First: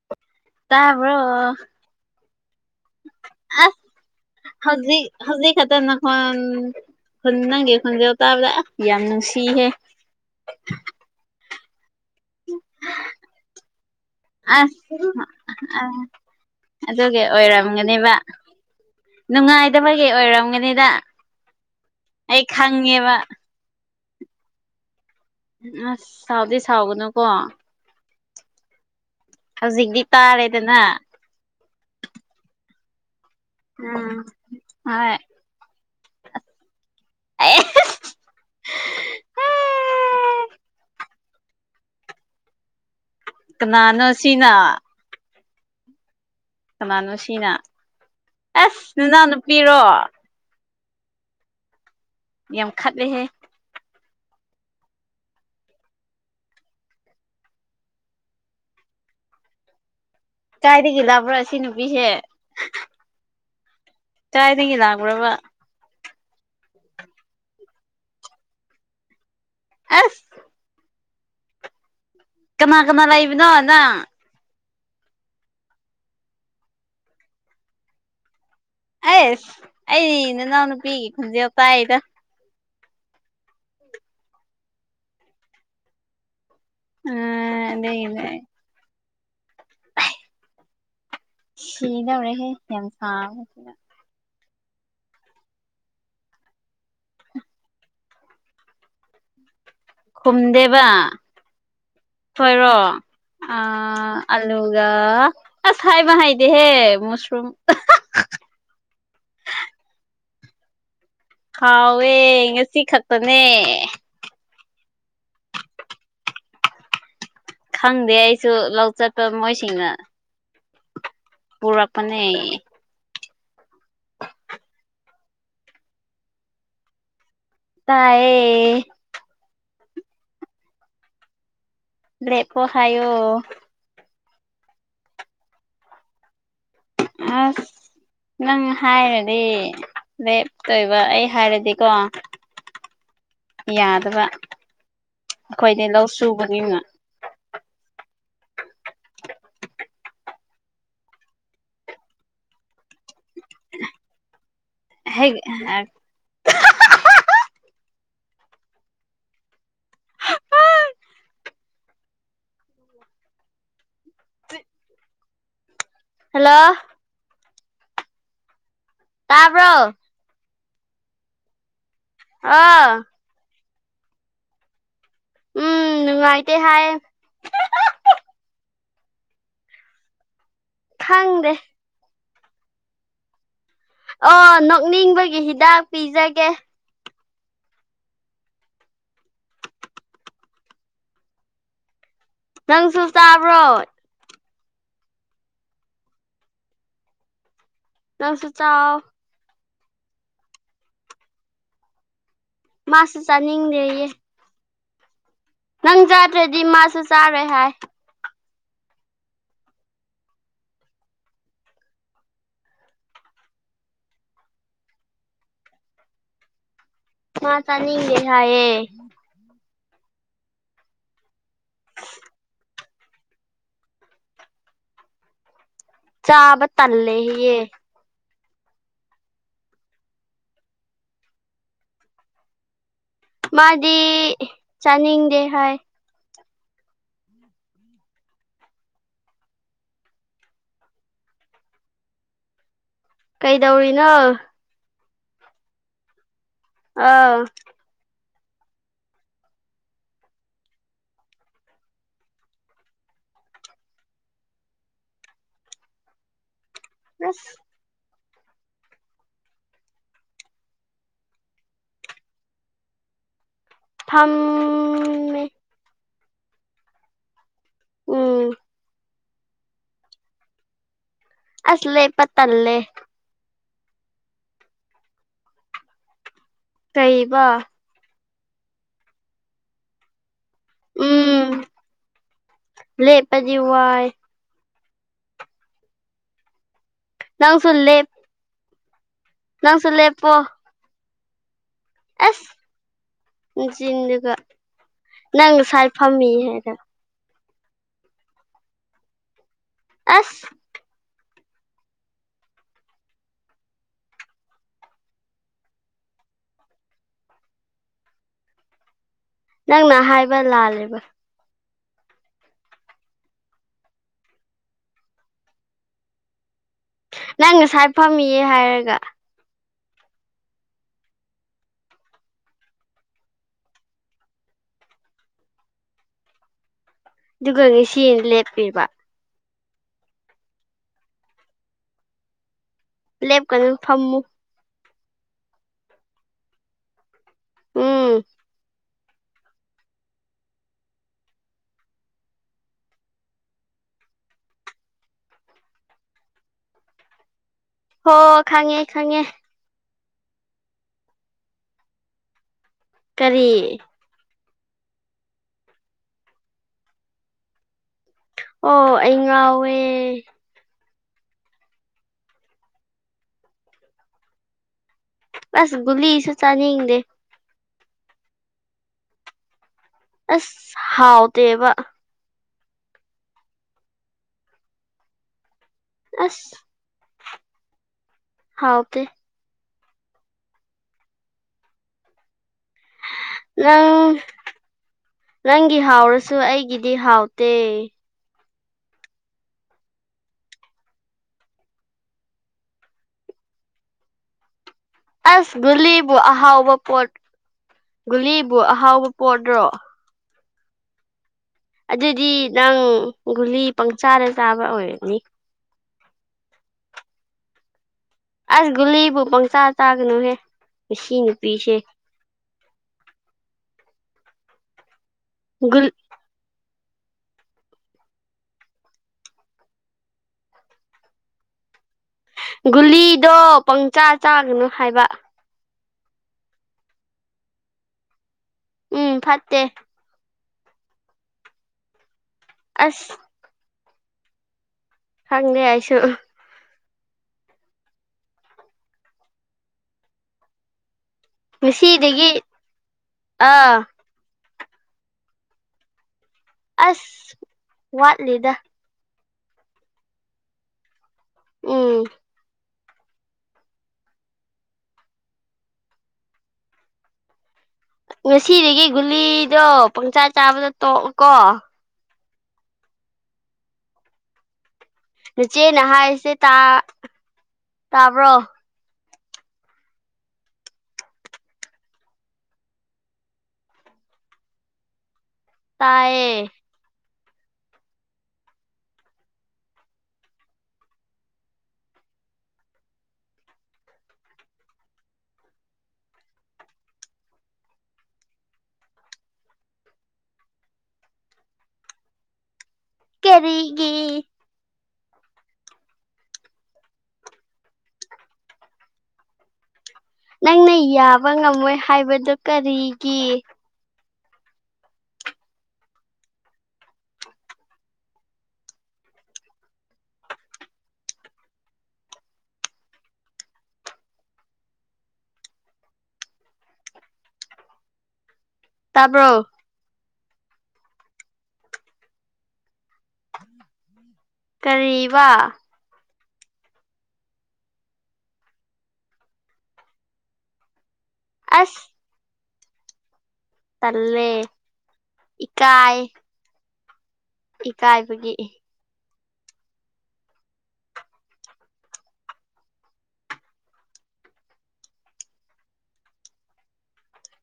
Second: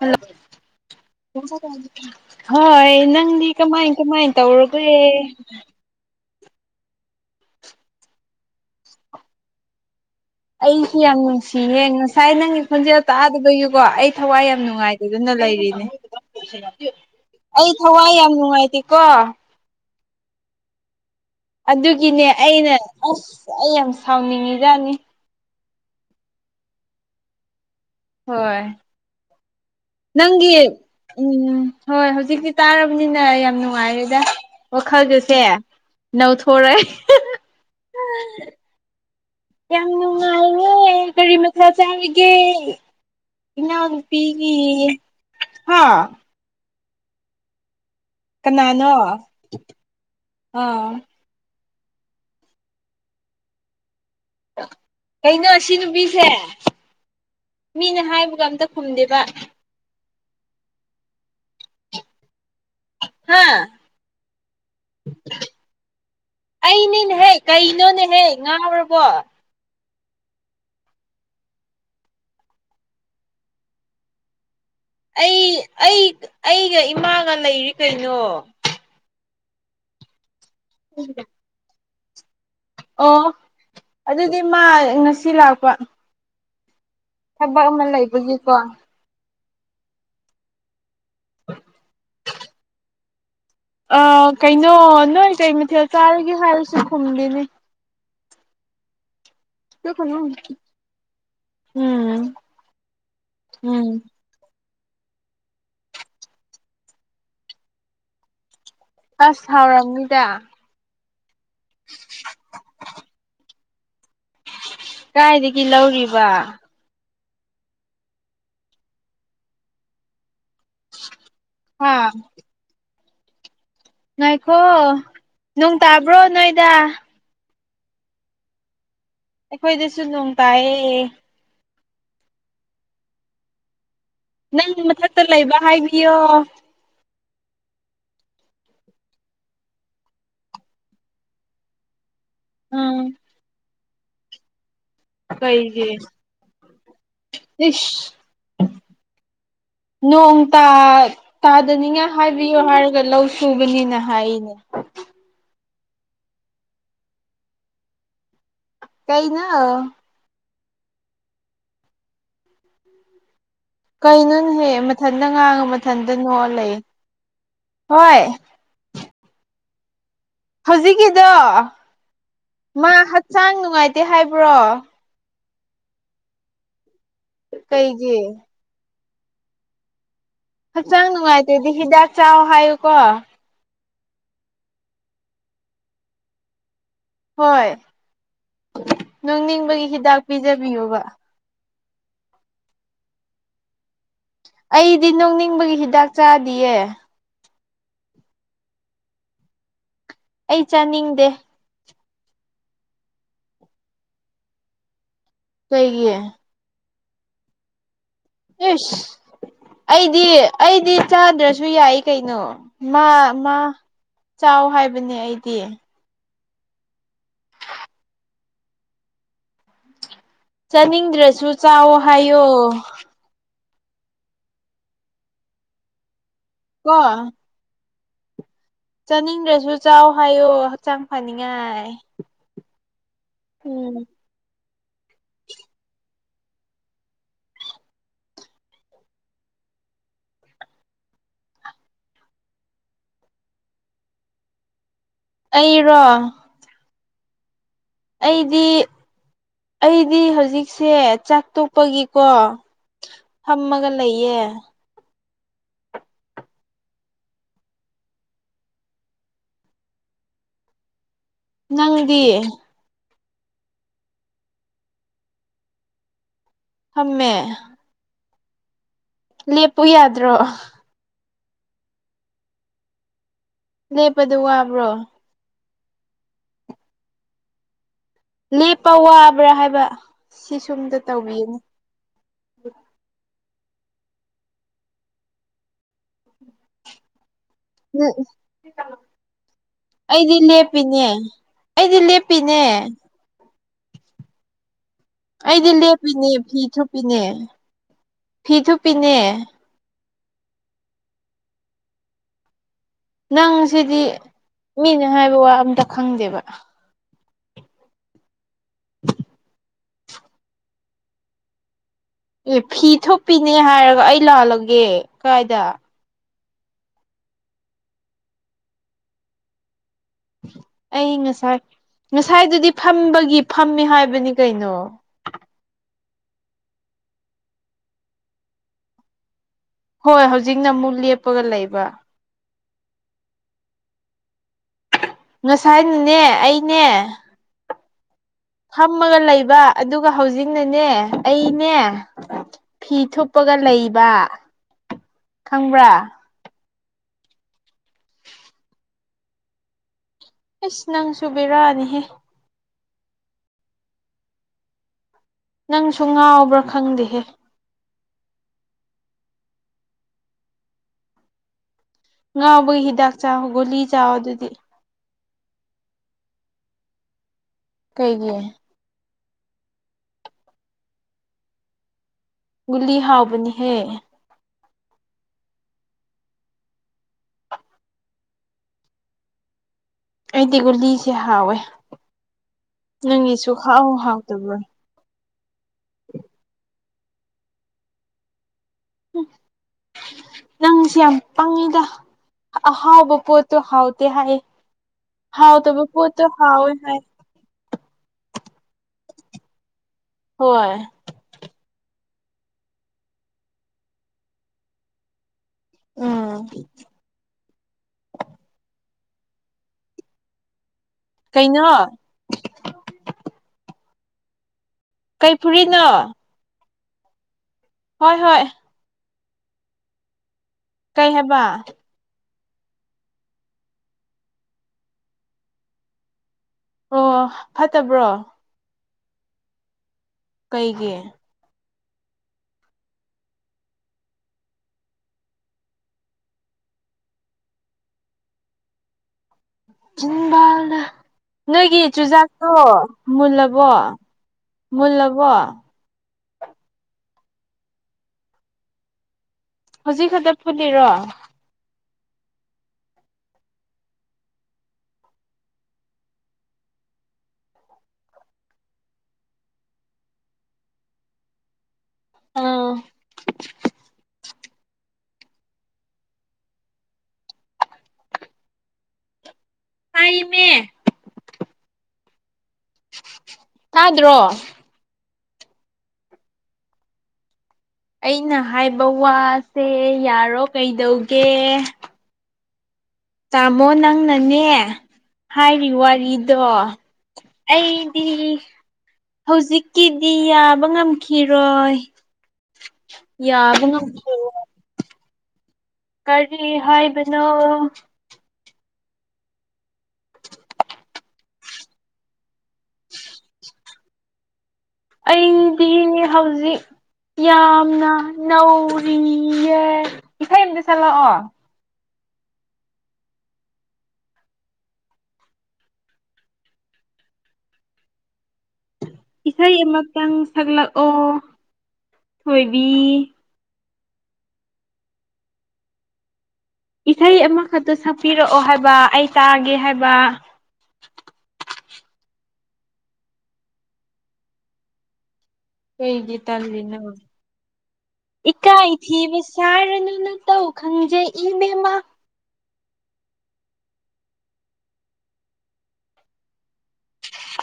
ꯍꯜ ꯇꯥꯕ꯭ꯔꯣ ꯍꯣꯏ ꯅꯪꯗꯤ ꯑꯁ ꯀꯃꯥꯏ ꯀꯃꯥꯏ ꯇꯧꯔꯒꯦ ꯍꯝ ꯁꯨꯝ ꯅꯪꯒꯤ ꯈꯣꯟꯖꯦꯜ ꯇꯥꯕꯗ ꯑꯥ ꯌꯥꯝ ꯅꯨꯡꯁꯤꯍꯦ ꯑꯩꯁꯨ ꯌꯥꯝ ꯅꯨꯡꯁꯤꯍꯦ ꯉꯁ- ꯥꯥꯥ ꯥꯏ ꯅꯪꯒꯤ ꯈꯣꯟꯖꯦꯜ ꯇꯥꯗꯕꯒꯤꯀꯣ ꯑꯩ ꯊꯋꯥꯏ ꯌꯥꯝ ꯑꯁ ꯅꯨꯡꯉꯥꯏꯇꯗꯅ ꯂꯩꯔꯤꯅꯦ ꯑꯗꯨꯒꯤ ꯑꯩ ꯊꯋꯥꯏ ꯌꯥꯝ ꯅꯨꯡꯉꯥꯏꯇꯦꯀꯣ [unintelligible] ꯕꯒꯤ ꯑꯣꯏꯔꯝꯒꯅꯤꯗ ꯑꯗꯨꯒꯤꯅꯦ ꯑꯩ ꯑꯩꯅ ꯈꯪꯉꯦꯕ ꯑꯁ ꯑꯩ ꯌꯥꯝ ꯁꯥꯎꯅꯤꯡꯉꯤꯖꯥꯅꯤ ꯑꯁ ꯁꯥꯎꯗꯤ ꯁꯥꯎꯒꯅꯨꯀꯣ ꯍꯣꯏ ꯍꯧꯖꯤꯛꯇꯤ ꯅꯪꯒꯤ ꯇꯥꯔꯦꯗꯅ ꯎꯝ ꯍꯣꯏ ꯍꯧꯖꯤꯛꯇꯤ ꯇꯥꯔꯕꯅꯤꯅ ꯌꯥꯝ- ꯎꯝ ꯅꯨꯡꯉꯥꯏꯔꯦꯗ ꯍꯣꯏ ꯋꯥꯈꯜꯒꯁꯦ ꯅꯧꯊꯣꯛꯔꯦ [unintelligible] ꯌꯥꯝ ꯅꯨꯡꯉꯥꯏꯌꯦ ꯀꯔꯤ ꯃꯥꯊꯦꯜ ꯆꯥꯔꯒꯦ ꯏꯅꯥꯎ ꯀꯅꯥꯅꯣ ꯁꯤꯅ ꯅꯨꯄꯤꯒꯤ ꯍꯥꯥ ꯀꯅꯥꯅꯣ ꯁꯤꯅ ꯀꯅꯥꯅꯣ ꯑꯁ ꯅꯅꯥꯎ ꯅꯨꯄꯤꯔꯣ ꯑꯥ ꯌꯥꯝ ꯈꯠꯂꯦꯍꯦ ꯀꯩꯅꯣ ꯁꯤ ꯅꯨꯄꯤꯁꯦ ꯃꯤꯅ ꯍꯥꯏꯕꯒ ꯑꯝꯇ ꯈꯨꯝꯗꯦꯕ ꯀꯥꯏꯗꯒꯤ ꯂꯥꯕ꯭ꯔ ꯁꯤ ꯅꯨꯄꯤꯁꯦ ꯍꯥꯥ ꯀꯥꯏꯗꯒꯤ ꯂꯛꯄ꯭ꯔꯕ ꯑꯩꯅꯤꯅꯦꯍꯦ ꯀꯩꯅꯣꯅꯦꯍꯦ ꯉꯥꯎꯔꯕꯣ ꯑꯁ ꯀꯅꯥ ꯀꯅꯥ ꯂꯩꯕꯅꯣ ꯅꯪ ꯑꯩ ꯑꯩ ꯑꯩꯒ ꯏꯃꯥꯒ ꯂꯩꯔꯤ ꯀꯩꯅꯣ ꯑꯩꯁ ꯑꯩꯗꯤ ꯅꯅꯥꯎ ꯅꯨꯄꯤꯒꯤ ꯈꯨꯟꯖꯦꯜ ꯇꯥꯏꯌꯦꯗ ꯑꯣ ꯑꯗꯨꯗꯤ ꯃꯥ ꯉꯁꯤ ꯂꯥꯛꯄ ꯑ ꯊꯕꯛ ꯑꯃ ꯑꯗꯨꯒꯤꯅꯦ ꯂꯩꯕꯒꯤꯀꯣ ꯁꯤꯗꯧꯔꯦꯍꯦ ꯌꯥꯝ ꯁꯥꯥꯕꯁꯤꯗ ꯑꯥ ꯀꯩꯅꯣ ꯅꯣꯏ ꯀꯩ ꯃꯊꯦꯜ ꯆꯥꯔꯒꯦ ꯍꯥꯏꯔꯁꯨ ꯈꯨꯝꯗꯦꯅꯦ ꯈꯨꯝꯗꯦꯕ ꯎꯝ ꯈꯣꯏꯔꯣ ꯑ ꯎꯝ ꯑꯜꯂꯨꯒ ꯑꯁ ꯍꯥꯏꯕ ꯍꯩꯇꯦꯍꯦ ꯃꯁꯔꯨꯝ ꯑꯁ ꯍꯥꯎꯔꯝꯅꯤꯗ ꯍꯥꯎꯋꯦ ꯉꯁꯤ ꯈꯛꯇꯅꯦ ꯀꯥꯏꯗꯒꯤ ꯂꯧꯔꯤꯕ ꯈꯪꯗꯦ ꯑꯩꯁꯨ ꯂꯧ ꯆꯠꯄ ꯃꯣꯏꯁꯤꯡꯅ ꯍꯥꯥ ꯄꯨꯔꯛꯄꯅꯦ ꯉꯥꯏꯈꯣ ꯅꯣꯡ ꯇꯥꯕ꯭ꯔꯣ ꯅꯣꯏꯗ ꯇꯥꯏꯌꯦ ꯑꯩꯈꯣꯏꯗꯁꯨ ꯅꯣꯡ ꯇꯥꯏꯌꯦ ꯂꯦꯞꯈꯣ ꯍꯥꯏꯌꯣ ꯅꯪ ꯃꯊꯛꯇ ꯂꯩꯕ ꯍꯥꯏꯕꯤꯌꯣ ꯑꯁ ꯅꯪ ꯍꯥꯏꯔꯗꯤ ꯂꯦꯞꯇꯣꯏꯕ ꯑꯩ ꯍꯥꯏꯔꯗꯤꯀꯣ ꯎꯝ ꯌꯥꯗꯕ ꯑꯩꯈꯣꯏꯗꯤ ꯀꯩꯒꯤ ꯂꯧ ꯁꯨꯕꯅꯤꯅ ꯏꯁ ꯅꯣꯡ ꯇꯥ ꯇꯥꯗꯅꯤꯉꯥꯏ ꯍꯥꯏꯕꯤꯌꯨ ꯍꯥꯏꯔꯒ ꯂꯧꯁ- ꯁꯨꯕꯅꯤꯅ ꯍꯥꯏꯅꯦ ꯍꯦꯒ [unintelligible] ꯀꯩ ꯅꯣ [unintelligible] ꯀꯩꯅꯅꯦꯍꯦ ꯃꯊꯟꯇ ꯉꯥꯡꯉ ꯃꯊꯟꯇ ꯅꯣꯛꯑ ꯂꯩ ꯍꯜꯂꯣ ꯍꯣꯏ ꯇꯥꯕ꯭ꯔꯣ ꯍꯧꯖꯤꯛꯀꯤꯗꯣ ꯃꯥ ꯑꯣ ꯍꯛꯆꯥꯡ ꯅꯨꯡꯉꯥꯏꯇꯦ ꯍꯥꯏꯕ꯭ꯔꯣ ꯎꯝ ꯅꯨꯉꯥꯏꯇꯦ ꯍꯥꯏꯌꯦ ꯀꯩꯒꯤ ꯍꯛꯆꯥꯡ ꯈꯪꯗꯦ ꯅꯨꯡꯉꯥꯏꯇ꯭ꯔꯗꯤ ꯍꯤꯗꯥꯛ ꯆꯥꯎ ꯍꯥꯏꯌꯨꯀꯣ ꯑꯣ ꯅꯣꯛꯅꯤꯡꯕꯒꯤ ꯍꯤꯗꯥꯛ ꯄꯤꯖꯒꯦ ꯍꯣꯏ ꯅꯣꯛꯅꯤꯡꯕꯒꯤ ꯍꯤꯗꯥꯛ ꯄꯤꯖꯕꯤꯌꯣꯕ ꯅꯪꯁꯨ ꯆꯥꯕ꯭ꯔꯣ ꯑꯩꯗꯤ ꯅꯣꯛꯅꯤꯡꯕꯒꯤ ꯍꯤꯗꯥꯛ ꯆꯥꯗꯤꯌꯦ ꯅꯪꯁꯨ ꯆꯥꯎ ꯑꯩ ꯆꯥꯅꯤꯡꯗꯦ ꯃꯥꯁꯨ ꯆꯥꯅꯤꯡꯗꯦꯌꯦ ꯅꯪ ꯀꯩꯒꯤ ꯆꯥꯗ꯭ꯔꯗꯤ ꯃꯥꯁꯨ ꯆꯥꯔꯣꯏ ꯍꯥꯏ ꯏꯁ ꯑꯩꯗꯤ ꯑꯩꯗꯤ ꯆꯥꯗ꯭ꯔꯁꯨ ꯌꯥꯏ ꯀꯩꯅꯣ ꯃꯥ ꯃꯥ ꯆꯥꯎ ꯍꯥꯏꯕꯅꯦ ꯑꯩꯗꯤ ꯃꯥ ꯆꯅꯤꯡꯗꯦ ꯍꯥꯏꯑꯦ ꯆꯥꯅꯤꯡꯗ꯭ꯔꯁꯨ ꯆꯥꯎꯋꯣ ꯍꯥꯏꯌꯣ ꯆꯥꯕ ꯀꯣ ꯇꯜꯂꯦ ꯍꯌꯦ ꯆꯥꯅꯤꯡꯗ꯭ꯔꯁꯨ ꯆꯥꯎ ꯍꯥꯏꯌꯣ ꯍꯛꯆꯥꯡ ꯐꯅꯤꯡꯉꯥꯏ ꯎꯝ ꯃꯥꯗꯤ ꯆꯥꯅꯤꯡꯗꯦ ꯍꯥꯏ ꯀꯩꯗꯧꯔꯤꯅꯣ ꯑꯩꯔꯣ ꯑꯥꯎ ꯑꯩꯗꯤ ꯑꯩꯗꯤ ꯍꯧꯖꯤꯛꯁꯦ ꯆꯥꯛ ꯇꯣꯛꯄꯒꯤꯀꯣ ꯐꯝꯃꯒ ꯂꯩꯌꯦ ꯑꯁ ꯅꯪꯗꯤ ꯐꯝꯃꯤ ꯐꯝꯃꯦ ꯎꯝ ꯂꯦꯞꯄꯨ ꯌꯥꯗ꯭ꯔꯣ ꯑꯁ ꯂꯦꯞꯄ ꯇꯜꯂꯦ ꯂꯦꯞꯄꯗꯨ ꯋꯥꯕ꯭ꯔꯣ ꯀꯩꯕꯣ ꯂꯦꯞꯄ ꯋꯥꯕ꯭ꯔꯥ ꯍꯥꯏꯕ ꯁꯤꯁꯨꯝꯗ ꯇꯧꯕꯤꯌꯨꯅꯦ ꯂꯦꯄꯗꯤ ꯋꯥꯏ ꯅꯪꯁꯨ ꯂꯦꯞ ꯎꯝ ꯅꯪꯁꯨ ꯂꯦꯞꯄꯣ ꯑꯩꯗꯤ ꯂꯦꯄꯤꯅꯦ ꯑꯩꯗꯤ ꯑꯁ ꯂꯦꯞꯄꯤꯅꯦ ꯅꯆꯤꯟꯗꯨꯒ ꯅꯪ ꯉꯁꯥꯏ ꯐꯝꯃꯤ ꯍꯥꯏꯔꯒ ꯄꯤꯅꯦ ꯐꯤ ꯊꯨꯞ ꯄꯤꯅꯦ ꯑꯁ ꯅꯪ ꯁꯤꯗꯤ ꯃꯤꯅꯦ ꯍꯥꯏꯕ ꯋꯥ ꯑꯝꯇ ꯈꯪꯗꯦꯕ ꯅꯪꯅ ꯍꯥꯏꯕ ꯂꯥꯜꯂꯦꯕ ꯑꯦ ꯐꯤ ꯊꯨꯞꯄꯤꯅꯦ ꯍꯥꯏꯔꯒ ꯑꯩ ꯂꯥꯜꯂꯒꯦ ꯀꯥꯏꯗ ꯅꯪ ꯉꯁꯥꯏ ꯐꯝꯃꯤꯌꯦ ꯍꯥꯏꯔꯒ ꯑꯩ ꯉꯁꯥꯏ ꯉꯁꯥꯏꯗꯨꯗꯤ ꯐꯝꯕꯒꯤ ꯐꯝꯃꯦ ꯍꯥꯏꯕꯅꯤ ꯀꯩꯅꯣ ꯗꯨꯒ ꯉꯁꯤꯅ ꯂꯦꯞꯄꯤꯕ ꯍꯣꯏ ꯍꯧꯖꯤꯛꯅ ꯃꯨꯛ ꯂꯦꯞꯄꯒ ꯂꯩꯕ ꯂꯦꯞ ꯀꯅꯨ ꯐꯝꯃꯨ ꯉꯁꯥꯏꯅꯅꯦ ꯑꯩꯅꯦ ꯎꯝ ꯐꯝꯃꯒ ꯂꯩꯕ ꯑꯗꯨꯒ ꯍꯧꯖꯤꯛꯅꯅꯦ ꯑꯩꯅꯦ ꯐꯤ ꯊꯨꯞꯄꯒ ꯂꯩꯕ ꯈꯪꯕ꯭ꯔꯥ ꯍꯣ ꯈꯪꯉꯦ ꯈꯪꯉꯦ ꯏꯁ ꯅꯪꯁꯨꯨ ꯕꯦꯔꯅꯤꯍꯦ ꯀꯔꯤ ꯅꯪꯁꯨ ꯉꯥꯎꯕ꯭ꯔꯥ ꯈꯪꯗꯦꯍꯦ ꯑꯣ ꯑꯩ ꯉꯥꯎꯋꯦ ꯉꯥꯎꯕꯒꯤ ꯍꯤꯗꯥꯛ ꯆꯥꯎ ꯒꯨꯂꯤ ꯆꯥꯎ ꯑꯗꯨꯗꯤ ꯑꯁ ꯒꯨꯂꯤꯁꯨ ꯆꯅꯤꯡꯗꯦ ꯀꯩꯒꯤ ꯑꯁ ꯍꯥꯎꯇꯦꯕ ꯒꯨꯂꯤ ꯍꯥꯎꯕꯅꯤꯍꯦ ꯑꯁ ꯍꯥꯎꯇꯦ ꯑꯩꯗꯤ ꯒꯨꯂꯤꯁꯦ ꯍꯥꯎꯋꯦ ꯅꯪꯒꯤꯁꯨ ꯍꯥꯎ ꯅꯪ ꯍꯥꯎꯇꯕ꯭ꯔꯣ ꯅꯪꯒꯤ ꯍꯥꯎꯔꯁꯨ ꯑꯩꯒꯤꯗꯤ ꯍꯥꯎꯇꯦ [inaudible] ꯅꯪꯁꯦ ꯌꯥꯝ ꯄꯪꯉꯤꯗ ꯍꯥ ꯑꯍꯥꯎꯕ ꯄꯣꯠꯇꯣ ꯍꯥꯎꯇꯦ ꯍꯥꯏꯌꯦ ꯑꯁ ꯒꯨꯂꯤꯕꯨ ꯍꯥꯎꯋꯦ ꯑꯍꯥꯎꯕ ꯍꯥꯏ ꯄꯣꯠ ꯒꯨꯂꯤꯕꯨ ꯑꯍꯥꯎꯕ ꯄꯣꯠꯔꯣ ꯍꯣꯏ ꯑꯗꯨꯗꯤ ꯅꯪ ꯒꯨꯂꯤ ꯄꯪꯆꯥꯗ ꯆꯥꯕ ꯑꯣꯏꯔꯝꯅꯤ ꯎꯝ ꯑꯁ ꯒꯨꯂꯤꯕꯨ ꯄꯪꯆꯥ ꯆꯥꯒꯅꯨꯍꯦ ꯃꯁꯤ ꯀꯩꯅꯣ ꯅꯨꯄꯤꯁꯦ ꯀꯩ ꯐꯨꯔꯤꯠꯅꯣ ꯍꯣꯏ ꯍꯣꯏ ꯀꯩ ꯍꯥꯏꯕ ꯒꯨꯂꯤꯗꯣ ꯄꯪꯆꯥ ꯆꯥꯒꯅꯨ ꯍꯥꯏꯕ ꯑꯣ ꯑꯣ ꯐꯠꯇꯕ꯭ꯔꯣ ꯎꯝ ꯐꯠꯇꯦ ꯀꯩꯒꯤ ꯑꯁ ꯈꯪꯗꯦ ꯑꯩꯁꯨ [unintelligible] ꯅꯣꯏꯒꯤ ꯉꯁꯤꯗꯒꯤ ꯆꯨꯖꯥꯛꯇꯣ ꯃꯨꯜꯂꯕꯣ ꯑꯥ ꯃꯨꯜꯂꯕꯣ ꯑꯁ ꯋꯥꯠꯂꯤꯗꯥ ꯍꯧꯖꯤꯛ ꯈꯛꯇ ꯐꯨꯠꯂꯤꯔꯣ ꯎꯝ ꯉꯁꯤꯗꯒꯤ ꯒꯨꯂꯤꯗꯣ ꯄꯪꯁꯥ ꯆꯥꯕꯗꯣ ꯇꯣꯛꯑꯣꯀꯣ ꯑꯧ [unintelligible] ꯅꯆꯦꯅ ꯍꯥꯏꯔꯤꯁꯦꯇꯥꯔ ꯇꯥꯕ꯭ꯔꯣ ꯇꯥꯏꯌꯦꯃꯦ [unintelligible] ꯇꯥꯗ꯭ꯔꯣ ꯇꯥꯌꯦ ꯑꯩꯅ ꯍꯥꯏꯕ ꯋꯥꯁꯦ ꯌꯥꯔꯣ ꯀꯩꯗꯧꯒꯦ ꯇꯥꯃꯣ ꯅꯪꯅꯅꯦ ꯍꯥꯏꯔꯤ ꯋꯥꯔꯤꯗꯣ ꯑꯩꯗꯤ ꯍꯧꯖꯤꯛꯀꯤꯗꯤ ꯌꯥꯕ ꯉꯝꯈꯤꯔꯣꯏ ꯌꯥꯕ ꯀꯔꯤꯒꯤ ꯉꯝꯈꯤꯔꫭ ꯀꯔꯤ ꯍꯥꯏꯕꯅꯣ ꯅꯪꯅ ꯌꯥꯕ ꯉꯝꯃꯣꯏ ꯍꯥꯏꯕꯗꫭ ꯀꯔꯤꯒꯤ ꯑꯩꯗꯤ ꯍꯧꯖꯤꯛ ꯌꯥꯝꯅ ꯅꯧꯔꯤꯌꯦ ꯏꯁꯩ ꯑꯝꯇ ꯆꯛꯂꯛꯑꯣ ꯇꯥꯕ꯭ꯔꯣ ꯏꯁꯩ ꯑꯃꯇꯪ ꯁꯛꯂꯛꯑꯣ ꯊꯣꯏꯕꯤ ꯀꯔꯤꯕꯥ ꯏꯁꯩ ꯑꯃꯈꯛꯇ ꯁꯛꯄꯤꯔꯛꯑꯣ ꯍꯥꯏꯕ ꯑꯩ ꯇꯥꯒꯦ ꯍꯥꯏꯕ ꯑꯁ ꯇꯜꯂꯦ ꯏꯀꯥꯏ ꯀꯩꯒꯤ ꯇꯜꯂꯤꯅꯣ ꯏꯀꯥꯏꯕꯒꯤ ꯏꯀꯥꯏ ꯊꯤꯕ ꯁꯥꯥꯔꯅꯨ ꯅꯇꯧ ꯈꯪꯖꯩ ꯏꯕꯦꯝꯃ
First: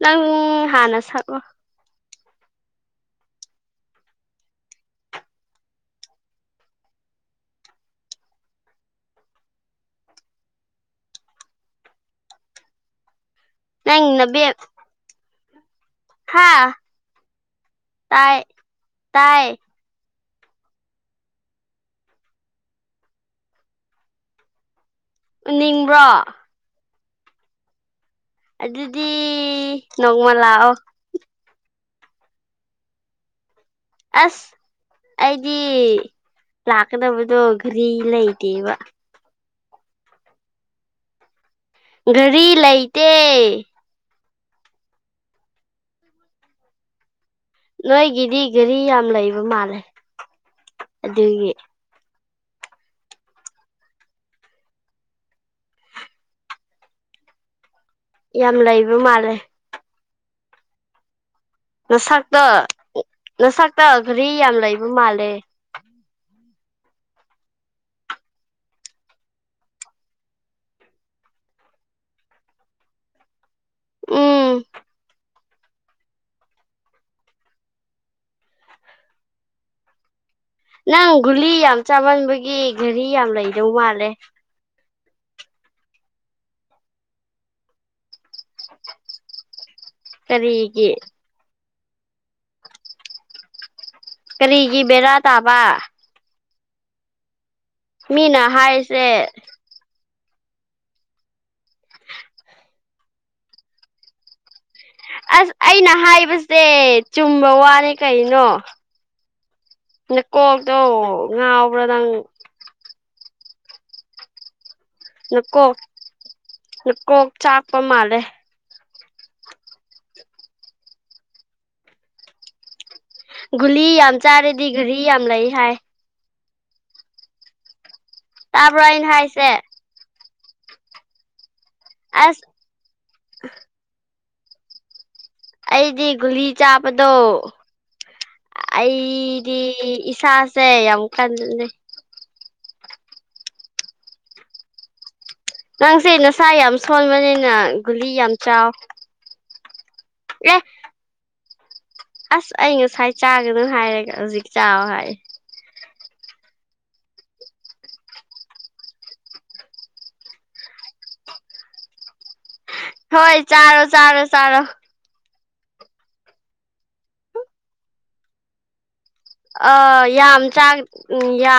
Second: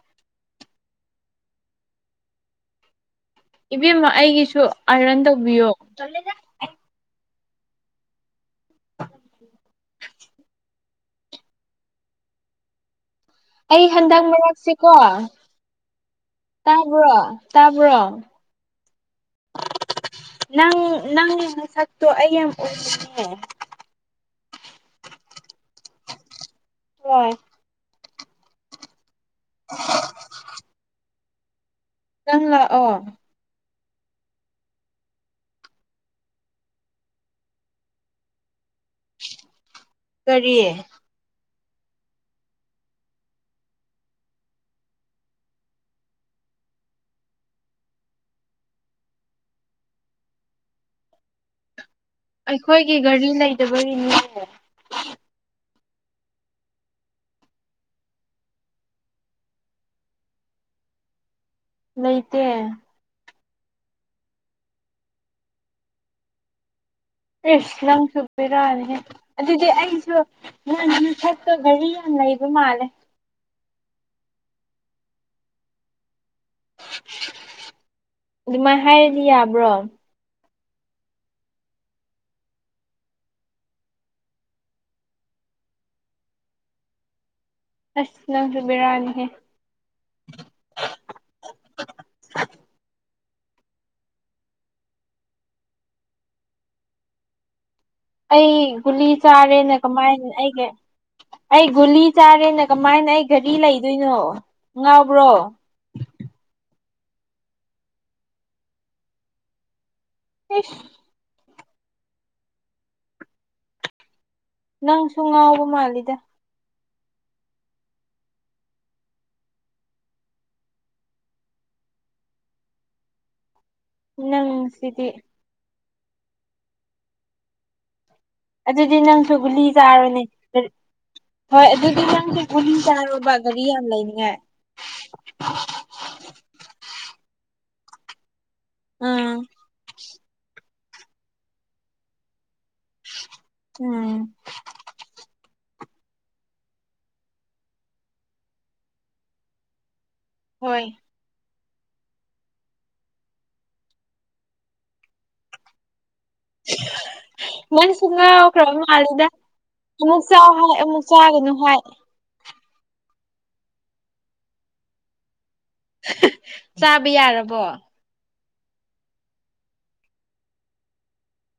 ꯅꯪ ꯍꯥꯟꯅ ꯁꯛꯑꫭ ꯏꯕꯦꯝꯃ ꯑꯩꯒꯤꯁꯨ ꯑꯥꯏꯔꯟ ꯇꯧꯕꯤꯌꯣ [unintelligible] [inaudible] ꯑꯩ ꯅꯪ ꯍꯟꯗꯛ ꯅꯕꯦꯝ ꯃꯔꯛꯁꯦꯀꯣ ꯍꯥ ꯇꯥꯕ꯭ꯔꯣ ꯇꯥꯕ꯭ꯔꯣ ꯇꯥꯏ ꯇꯥꯏ [unintelligible] [unintelligible] ꯅꯪ ꯅꯪꯒꯤ ꯃꯁꯛꯇꯣ ꯑꯩ ꯌꯥꯝ ꯑꫭꯏꯅꯤꯡꯉꯦ [unintelligible] ꯎꯅꯤꯡꯕ꯭ꯔꫭ ꯍꯣꯏ ꯑꯗꯨꯗꯤ ꯅꯣꯡꯃ ꯂꯥꯛꯑꯣ ꯅꯪ ꯂꯥꯛꯑꯣ ꯑꯁ ꯑꯩꯗꯤ ꯂꯥꯛꯀꯗꯕꯗꯣ ꯘꯔꯤ ꯂꯩꯇꯦꯕ ꯀꯔꯤ ꯘꯔꯤ ꯂꯩꯇꯦ ꯅꯣꯏꯒꯤꯗꯤ ꯘꯔꯤ ꯌꯥꯝ ꯂꯩꯕ ꯃꯥꯜꯂꯦ ꯑꯗꯨꯒꯤ ꯑꯩꯈꯣꯏꯒꯤ ꯒꯔꯤ ꯂꯩꯇꯕꯒꯤꯅꯦ [unintelligible] ꯌꯥꯝ ꯂꯩꯕ ꯃꯥꯜꯂꯦ ꯅꯁꯛꯇ ꯂꯩꯇꯦ ꯅꯁꯛꯇꫭ ꯘꯔꯤ ꯌꯥꯝ ꯂꯩꯕ ꯃꯥꯜꯂꯦ ꯏꯁ ꯅꯪꯁꯨ ꯕꯦꯔꯥꯅꯤꯍꯦ ꯑꯗꯨꯗꯤ ꯑꯩꯁꯨ ꯅꯥꯟꯅ ꯅꯁꯛꯇꫭ ꯘꯔꯤ ꯌꯥꯝ ꯂꯩꯕ ꯃꯥꯜꯂꯦ ꯎꯝ ꯑꯗꯨꯃꯥꯏꯅ ꯍꯥꯏꯔꯗꯤ ꯌꯥꯕ꯭ꯔꯣ ꯅꯪ ꯒꯨꯂꯤ ꯌꯥꯝ ꯆꯥꯃꯟꯕꯒꯤ ꯘꯔꯤ ꯌꯥꯝ ꯂꯩꯗꯧ ꯃꯥꯜꯂꯦ ꯑꯁ ꯅꯪꯁꯨ ꯕꯦꯔꯥꯅꯤꯍꯦ ꯀꯔꯤꯒꯤ ꯀꯔꯤꯒꯤ ꯕꯦꯔꯥ ꯇꯥꯕ ꯃꯤꯅ ꯑꯩ ꯒꯨꯂꯤ ꯍꯥꯏꯔꯤꯁꯦ ꯆꯥꯔꯦꯅꯛ ꯀꯃꯥꯏꯅ ꯑꯩꯒ ꯑꯩ ꯒꯨꯂꯤ ꯆꯥꯔꯦꯅ ꯀꯃꯥꯏꯅ ꯑꯩ ꯘꯔꯤ ꯂꯩꯗꯣꯏꯅꯣ ꯉꯥꯎꯕ꯭ꯔꯣ ꯑꯁ ꯑꯩꯅ ꯍꯥꯏꯕꯁꯦ ꯆꯨꯝꯕ ꯋꯥꯅꯦ ꯀꯩꯅꯣ ꯏꯁ ꯅꯀꯣꯛꯇꯣ ꯉꯥꯎꯕ꯭ꯔꫭ ꯅꯪ ꯅꯪꯁꯨ ꯉꯥꯎꯕ ꯅꯀꯣꯛ ꯃꯥꯜꯂꯤꯗ ꯅꯀꯣꯛ ꯆꯥꯛꯄ ꯃꯥꯜꯂꯦ ꯒꯨꯂꯤ ꯌꯥꯝ ꯆꯥꯔꯗꯤ ꯘꯔꯤ ꯅꯪꯁꯤꯗꯤ ꯌꯥꯝ ꯂꯩ ꯍꯥꯏ ꯇꯥꯕ꯭ꯔꯣ ꯑꯗꯨꯗꯤ ꯑꯩꯅ ꯅꯪꯁꯨ ꯍꯥꯏꯁꯦ ꯒꯨꯂꯤ ꯆꯥꯔꯣꯅꯦ [unintelligible] ꯍꯣꯏ ꯑꯗꯨꯗꯤ ꯅꯪꯁꯨ ꯑꯁ ꯒꯨꯂꯤ ꯆꯥꯔꯣꯕ ꯒꯥꯔꯤ ꯌꯥꯝ ꯂꯩꯅꯤꯡꯉꯦ ꯑꯩꯗꯤ ꯒꯨꯂꯤ ꯆꯥꯕꯗꯣ ꯑꯥ ꯑꯩꯗꯤ ꯏꯁꯥ ꯑꯦ ꯌꯥꯝ ꯀꯟꯂꯦ ꯎꯝ ꯅꯪꯁꯦ ꯅꯁꯥ ꯌꯥꯝ ꯁꯣꯟꯕꯅꯤꯅ ꯒꯨꯂꯤ ꯌꯥꯝ ꯆꯥꯎ ꯑꯦ ꯑꯩ ꯑꯁ ꯑꯩ ꯉꯁꯥꯏ ꯆꯥꯒꯅꯣ ꯍꯥꯏꯔꯒ ꯍꯧꯖꯤꯛ ꯆꯥꯎ ꯍꯥꯏ ꯅꯪꯁꯨ ꯉꯥꯎꯈ꯭ꯔꯕ ꯃꯥꯜꯂꯦꯗ ꯑꯃꯨꯛ ꯆꯥꯎ ꯍꯥꯏ ꯑꯃꯨꯛ ꯆꯥꯒꯅꯨ ꯍꯥꯏ ꯍꯣꯏ ꯆꯥꯔꯣ ꯆꯥꯔꯣ ꯆꯥꯔꯣ ꯆꯥꯕ ꯌꯥꯔꯕꯣ ꯑꯥ ꯌꯥꯝ ꯆꯥ ꯑꯥ ꯌꯥꯝ